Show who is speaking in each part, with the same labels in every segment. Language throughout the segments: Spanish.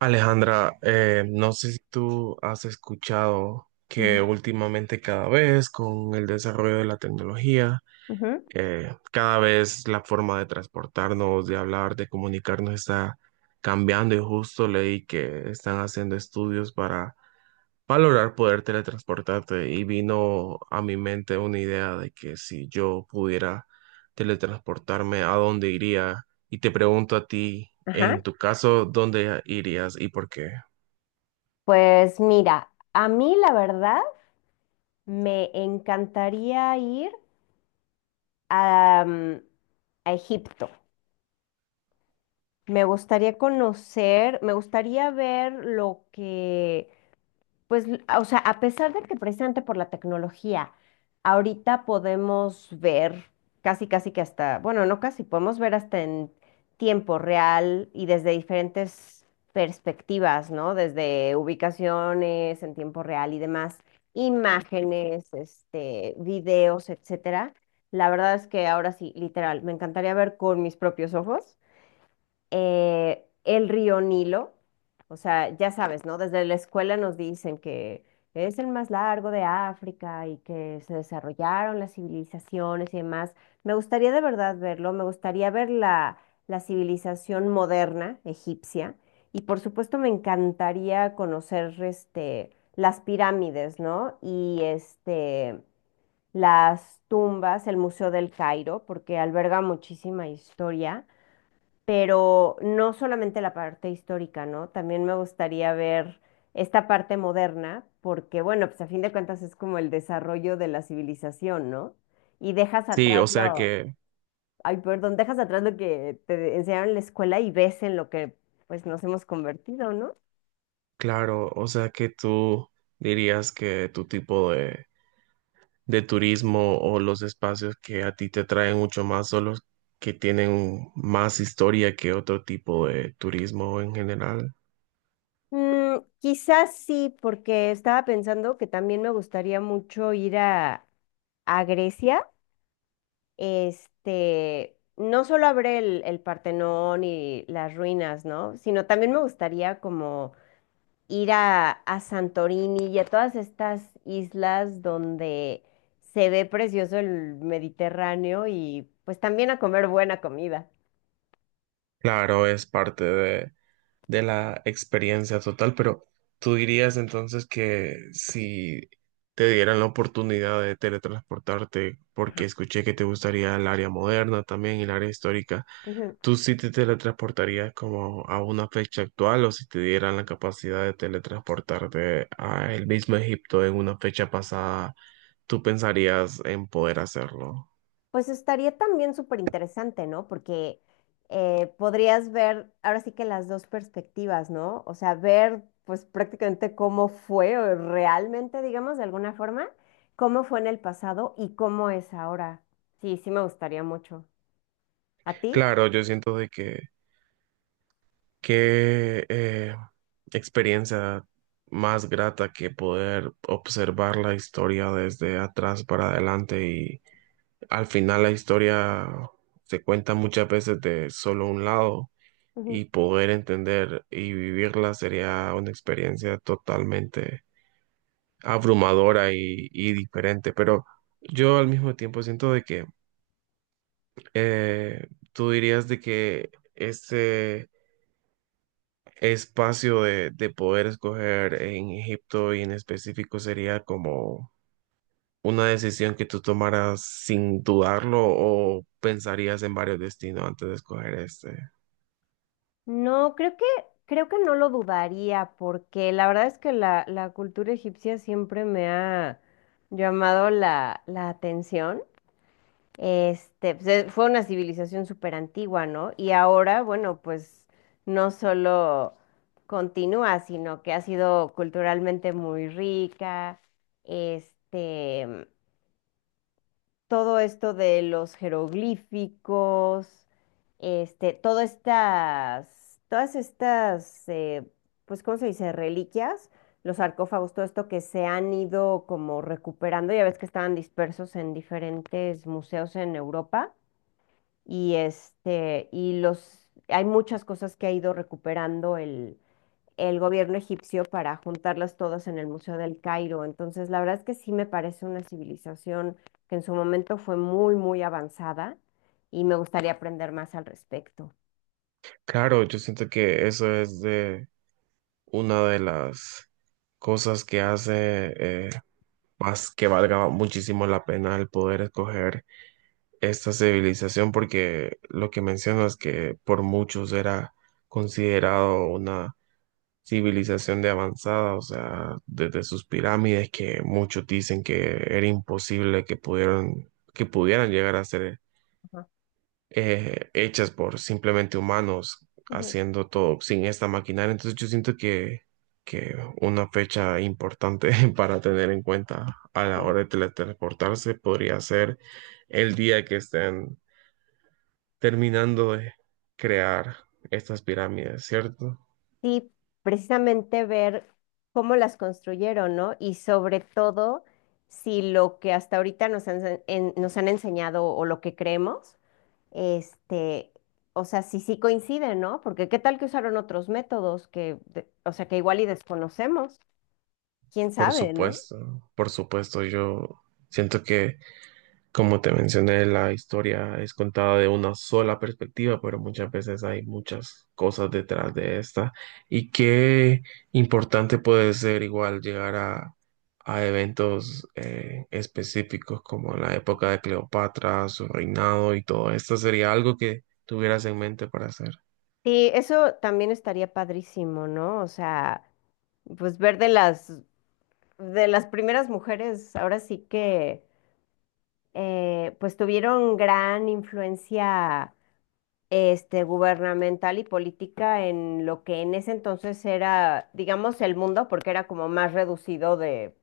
Speaker 1: Alejandra, no sé si tú has escuchado que
Speaker 2: Ujú,
Speaker 1: últimamente cada vez con el desarrollo de la tecnología,
Speaker 2: ujú,
Speaker 1: cada vez la forma de transportarnos, de hablar, de comunicarnos está cambiando y justo leí que están haciendo estudios para valorar poder teletransportarte y vino a mi mente una idea de que si yo pudiera teletransportarme, ¿a dónde iría? Y te pregunto a ti, en
Speaker 2: ajá.
Speaker 1: tu caso, ¿dónde irías y por qué?
Speaker 2: Pues mira, a mí la verdad me encantaría ir a, mm, a Egipto. Me gustaría conocer, me gustaría ver lo que... Pues, o sea, a pesar de que precisamente por la tecnología, ahorita podemos ver casi, casi que hasta, bueno, no casi, podemos ver hasta en tiempo real y desde diferentes perspectivas, ¿no? Desde ubicaciones en tiempo real y demás, imágenes, este, videos, etcétera. La verdad es que ahora sí, literal, me encantaría ver con mis propios ojos el río Nilo, o sea, ya sabes, ¿no? Desde la escuela nos dicen que es el más largo de África y que se desarrollaron las civilizaciones y demás. Me gustaría de verdad verlo, me gustaría ver la civilización moderna egipcia y por supuesto me encantaría conocer este, las pirámides, ¿no? Y este, las tumbas, el Museo del Cairo, porque alberga muchísima historia, pero no solamente la parte histórica, ¿no? También me gustaría ver esta parte moderna, porque bueno, pues a fin de cuentas es como el desarrollo de la civilización, ¿no? Y dejas
Speaker 1: Sí,
Speaker 2: atrás
Speaker 1: o sea
Speaker 2: lo...
Speaker 1: que,
Speaker 2: Ay, perdón, dejas atrás lo que te enseñaron en la escuela y ves en lo que pues nos hemos convertido, ¿no?
Speaker 1: claro, o sea que tú dirías que tu tipo de turismo o los espacios que a ti te traen mucho más son los que tienen más historia que otro tipo de turismo en general.
Speaker 2: Mm, quizás sí, porque estaba pensando que también me gustaría mucho ir a Grecia. Este, no solo habré el Partenón y las ruinas, ¿no? Sino también me gustaría como ir a Santorini y a todas estas islas donde se ve precioso el Mediterráneo y pues también a comer buena comida.
Speaker 1: Claro, es parte de la experiencia total, pero tú dirías entonces que si te dieran la oportunidad de teletransportarte, porque
Speaker 2: Ajá.
Speaker 1: escuché que te gustaría el área moderna también y el área histórica. ¿Tú sí te teletransportarías como a una fecha actual o si te dieran la capacidad de teletransportarte a el mismo Egipto en una fecha pasada, tú pensarías en poder hacerlo?
Speaker 2: Pues estaría también súper interesante, ¿no? Porque podrías ver ahora sí que las dos perspectivas, ¿no? O sea, ver pues prácticamente cómo fue o realmente, digamos, de alguna forma, cómo fue en el pasado y cómo es ahora. Sí, sí me gustaría mucho. ¿A ti?
Speaker 1: Claro, yo siento de que qué experiencia más grata que poder observar la historia desde atrás para adelante y al final la historia se cuenta muchas veces de solo un lado
Speaker 2: Ujú.
Speaker 1: y poder entender y vivirla sería una experiencia totalmente abrumadora y diferente. Pero yo al mismo tiempo siento de que tú dirías de que ese espacio de poder escoger en Egipto y en específico sería como una decisión que tú tomaras sin dudarlo o pensarías en varios destinos antes de escoger este.
Speaker 2: No, creo que no lo dudaría, porque la verdad es que la cultura egipcia siempre me ha llamado la atención. Este, pues, fue una civilización súper antigua, ¿no? Y ahora, bueno, pues no solo continúa, sino que ha sido culturalmente muy rica. Este, todo esto de los jeroglíficos, este, todas estas, pues, ¿cómo se dice? Reliquias, los sarcófagos, todo esto que se han ido como recuperando, ya ves que estaban dispersos en diferentes museos en Europa y este, y los, hay muchas cosas que ha ido recuperando el gobierno egipcio para juntarlas todas en el Museo del Cairo. Entonces, la verdad es que sí me parece una civilización que en su momento fue muy, muy avanzada y me gustaría aprender más al respecto.
Speaker 1: Claro, yo siento que eso es de una de las cosas que hace eh, más que valga muchísimo la pena el poder escoger esta civilización, porque lo que mencionas que por muchos era considerado una civilización de avanzada, o sea, desde sus pirámides que muchos dicen que era imposible que pudieran llegar a ser
Speaker 2: Ajá.
Speaker 1: hechas por simplemente humanos
Speaker 2: Ujú.
Speaker 1: haciendo todo sin esta maquinaria. Entonces yo siento que una fecha importante para tener en cuenta a la
Speaker 2: Bueno.
Speaker 1: hora de teletransportarse podría ser el día que estén terminando de crear estas pirámides, ¿cierto?
Speaker 2: Sí, precisamente ver cómo las construyeron, ¿no? Y sobre todo, si lo que hasta ahorita nos han enseñado o lo que creemos... Este, o sea, sí, sí coinciden, ¿no? Porque qué tal que usaron otros métodos que, o sea, que igual y desconocemos, quién sabe, ¿no?
Speaker 1: Por supuesto, yo siento que como te mencioné, la historia es contada de una sola perspectiva, pero muchas veces hay muchas cosas detrás de esta. Y qué importante puede ser igual llegar a eventos específicos como la época de Cleopatra, su reinado y todo esto. ¿Sería algo que tuvieras en mente para hacer?
Speaker 2: Sí, eso también estaría padrísimo, ¿no? O sea, pues ver de las, primeras mujeres, ahora sí que, pues tuvieron gran influencia, este, gubernamental y política en lo que en ese entonces era, digamos, el mundo, porque era como más reducido de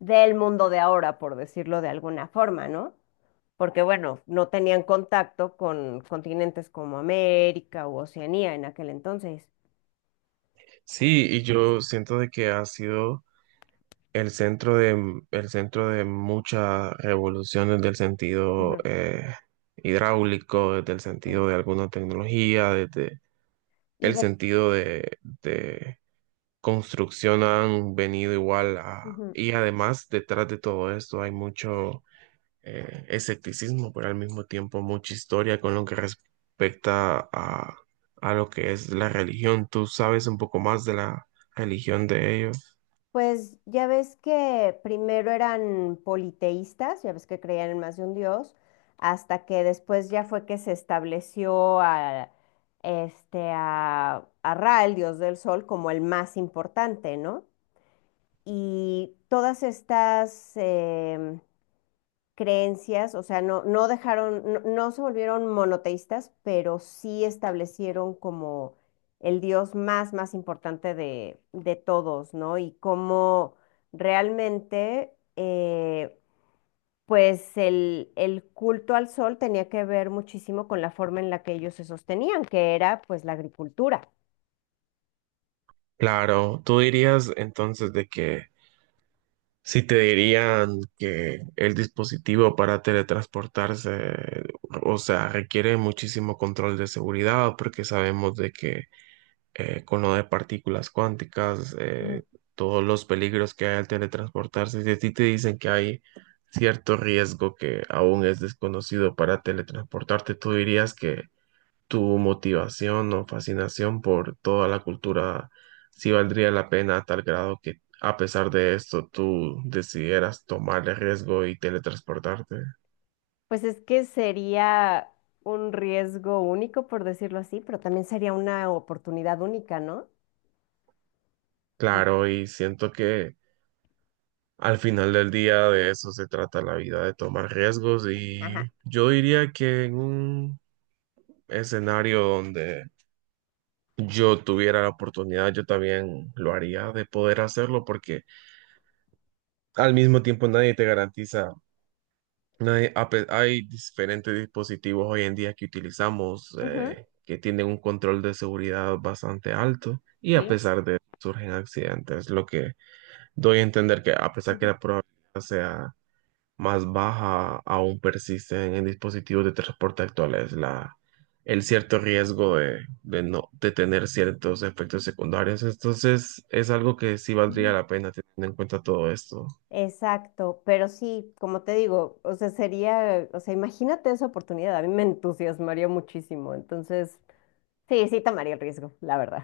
Speaker 2: del mundo de ahora, por decirlo de alguna forma, ¿no? Porque bueno, no tenían contacto con continentes como América u Oceanía en aquel entonces.
Speaker 1: Sí, y yo siento de que ha sido el centro de muchas revoluciones del sentido
Speaker 2: Ujú.
Speaker 1: hidráulico, desde el
Speaker 2: Sí.
Speaker 1: sentido de alguna tecnología, desde
Speaker 2: Y
Speaker 1: el
Speaker 2: de...
Speaker 1: sentido de construcción han venido igual a...
Speaker 2: Ujú.
Speaker 1: Y además, detrás de todo esto hay mucho escepticismo, pero al mismo tiempo mucha historia con lo que respecta a lo que es la religión. ¿Tú sabes un poco más de la religión de ellos?
Speaker 2: Pues ya ves que primero eran politeístas, ya ves que creían en más de un dios, hasta que después ya fue que se estableció a Ra, el dios del sol, como el más importante, ¿no? Y todas estas, creencias, o sea, no, no dejaron, no, no se volvieron monoteístas, pero sí establecieron como el dios más, más importante de todos, ¿no? Y cómo realmente, pues el culto al sol tenía que ver muchísimo con la forma en la que ellos se sostenían, que era pues la agricultura.
Speaker 1: Claro, tú dirías entonces de que si te dirían que el dispositivo para teletransportarse, o sea, requiere muchísimo control de seguridad, porque sabemos de que con lo de partículas cuánticas,
Speaker 2: Ujú.
Speaker 1: todos los peligros que hay al teletransportarse, si a ti te dicen que hay cierto riesgo que aún es desconocido para teletransportarte, tú dirías que tu motivación o fascinación por toda la cultura, si valdría la pena a tal grado que a pesar de esto tú decidieras tomar el riesgo y teletransportarte.
Speaker 2: Pues es que sería un riesgo único, por decirlo así, pero también sería una oportunidad única, ¿no? Mm.
Speaker 1: Claro, y siento que al final del día de eso se trata la vida, de tomar riesgos y
Speaker 2: Ajá.
Speaker 1: yo diría que en un escenario donde yo tuviera la oportunidad, yo también lo haría de poder hacerlo porque al mismo tiempo nadie te garantiza. No hay, hay diferentes dispositivos hoy en día que utilizamos
Speaker 2: Ujú.
Speaker 1: que tienen un control de seguridad bastante alto y a
Speaker 2: Sí.
Speaker 1: pesar de eso surgen accidentes, lo que doy a entender que a pesar que
Speaker 2: Ujú.
Speaker 1: la probabilidad sea más baja, aún persisten en dispositivos de transporte actuales la, el cierto riesgo de no, de tener ciertos efectos secundarios. Entonces es algo que sí valdría
Speaker 2: Ujú.
Speaker 1: la pena teniendo en cuenta todo esto.
Speaker 2: Exacto, pero sí, como te digo, o sea, sería, o sea, imagínate esa oportunidad, a mí me entusiasmaría muchísimo, entonces, sí, sí tomaría el riesgo, la verdad.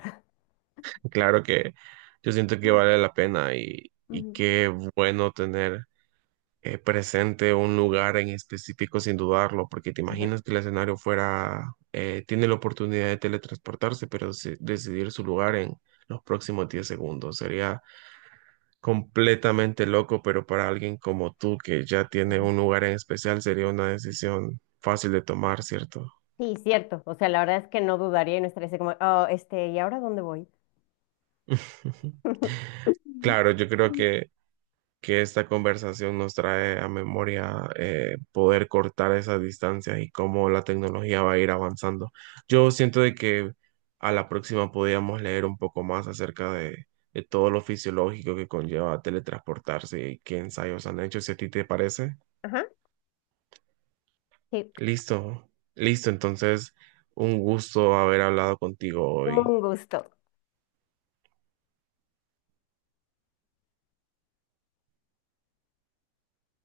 Speaker 1: Claro que yo siento que vale la pena y
Speaker 2: Ujú.
Speaker 1: qué bueno tener presente un lugar en específico sin dudarlo, porque te
Speaker 2: Ujú.
Speaker 1: imaginas que el escenario fuera, tiene la oportunidad de teletransportarse, pero decidir su lugar en los próximos 10 segundos. Sería completamente loco, pero para alguien como tú que ya tiene
Speaker 2: Ujú.
Speaker 1: un lugar en especial sería una decisión fácil de tomar, ¿cierto?
Speaker 2: Sí, cierto, o sea, la verdad es que no dudaría y no estaría así como, oh, este, ¿y ahora dónde voy? Ujú.
Speaker 1: Claro, yo creo que esta conversación nos trae a memoria poder cortar esas distancias y cómo la tecnología va a ir avanzando. Yo siento de que a la próxima podríamos leer un poco más acerca de todo lo fisiológico que conlleva teletransportarse y qué ensayos han hecho, si a ti te parece.
Speaker 2: Ajá. Sí,
Speaker 1: Listo, listo, entonces un gusto haber hablado contigo hoy.
Speaker 2: un gusto.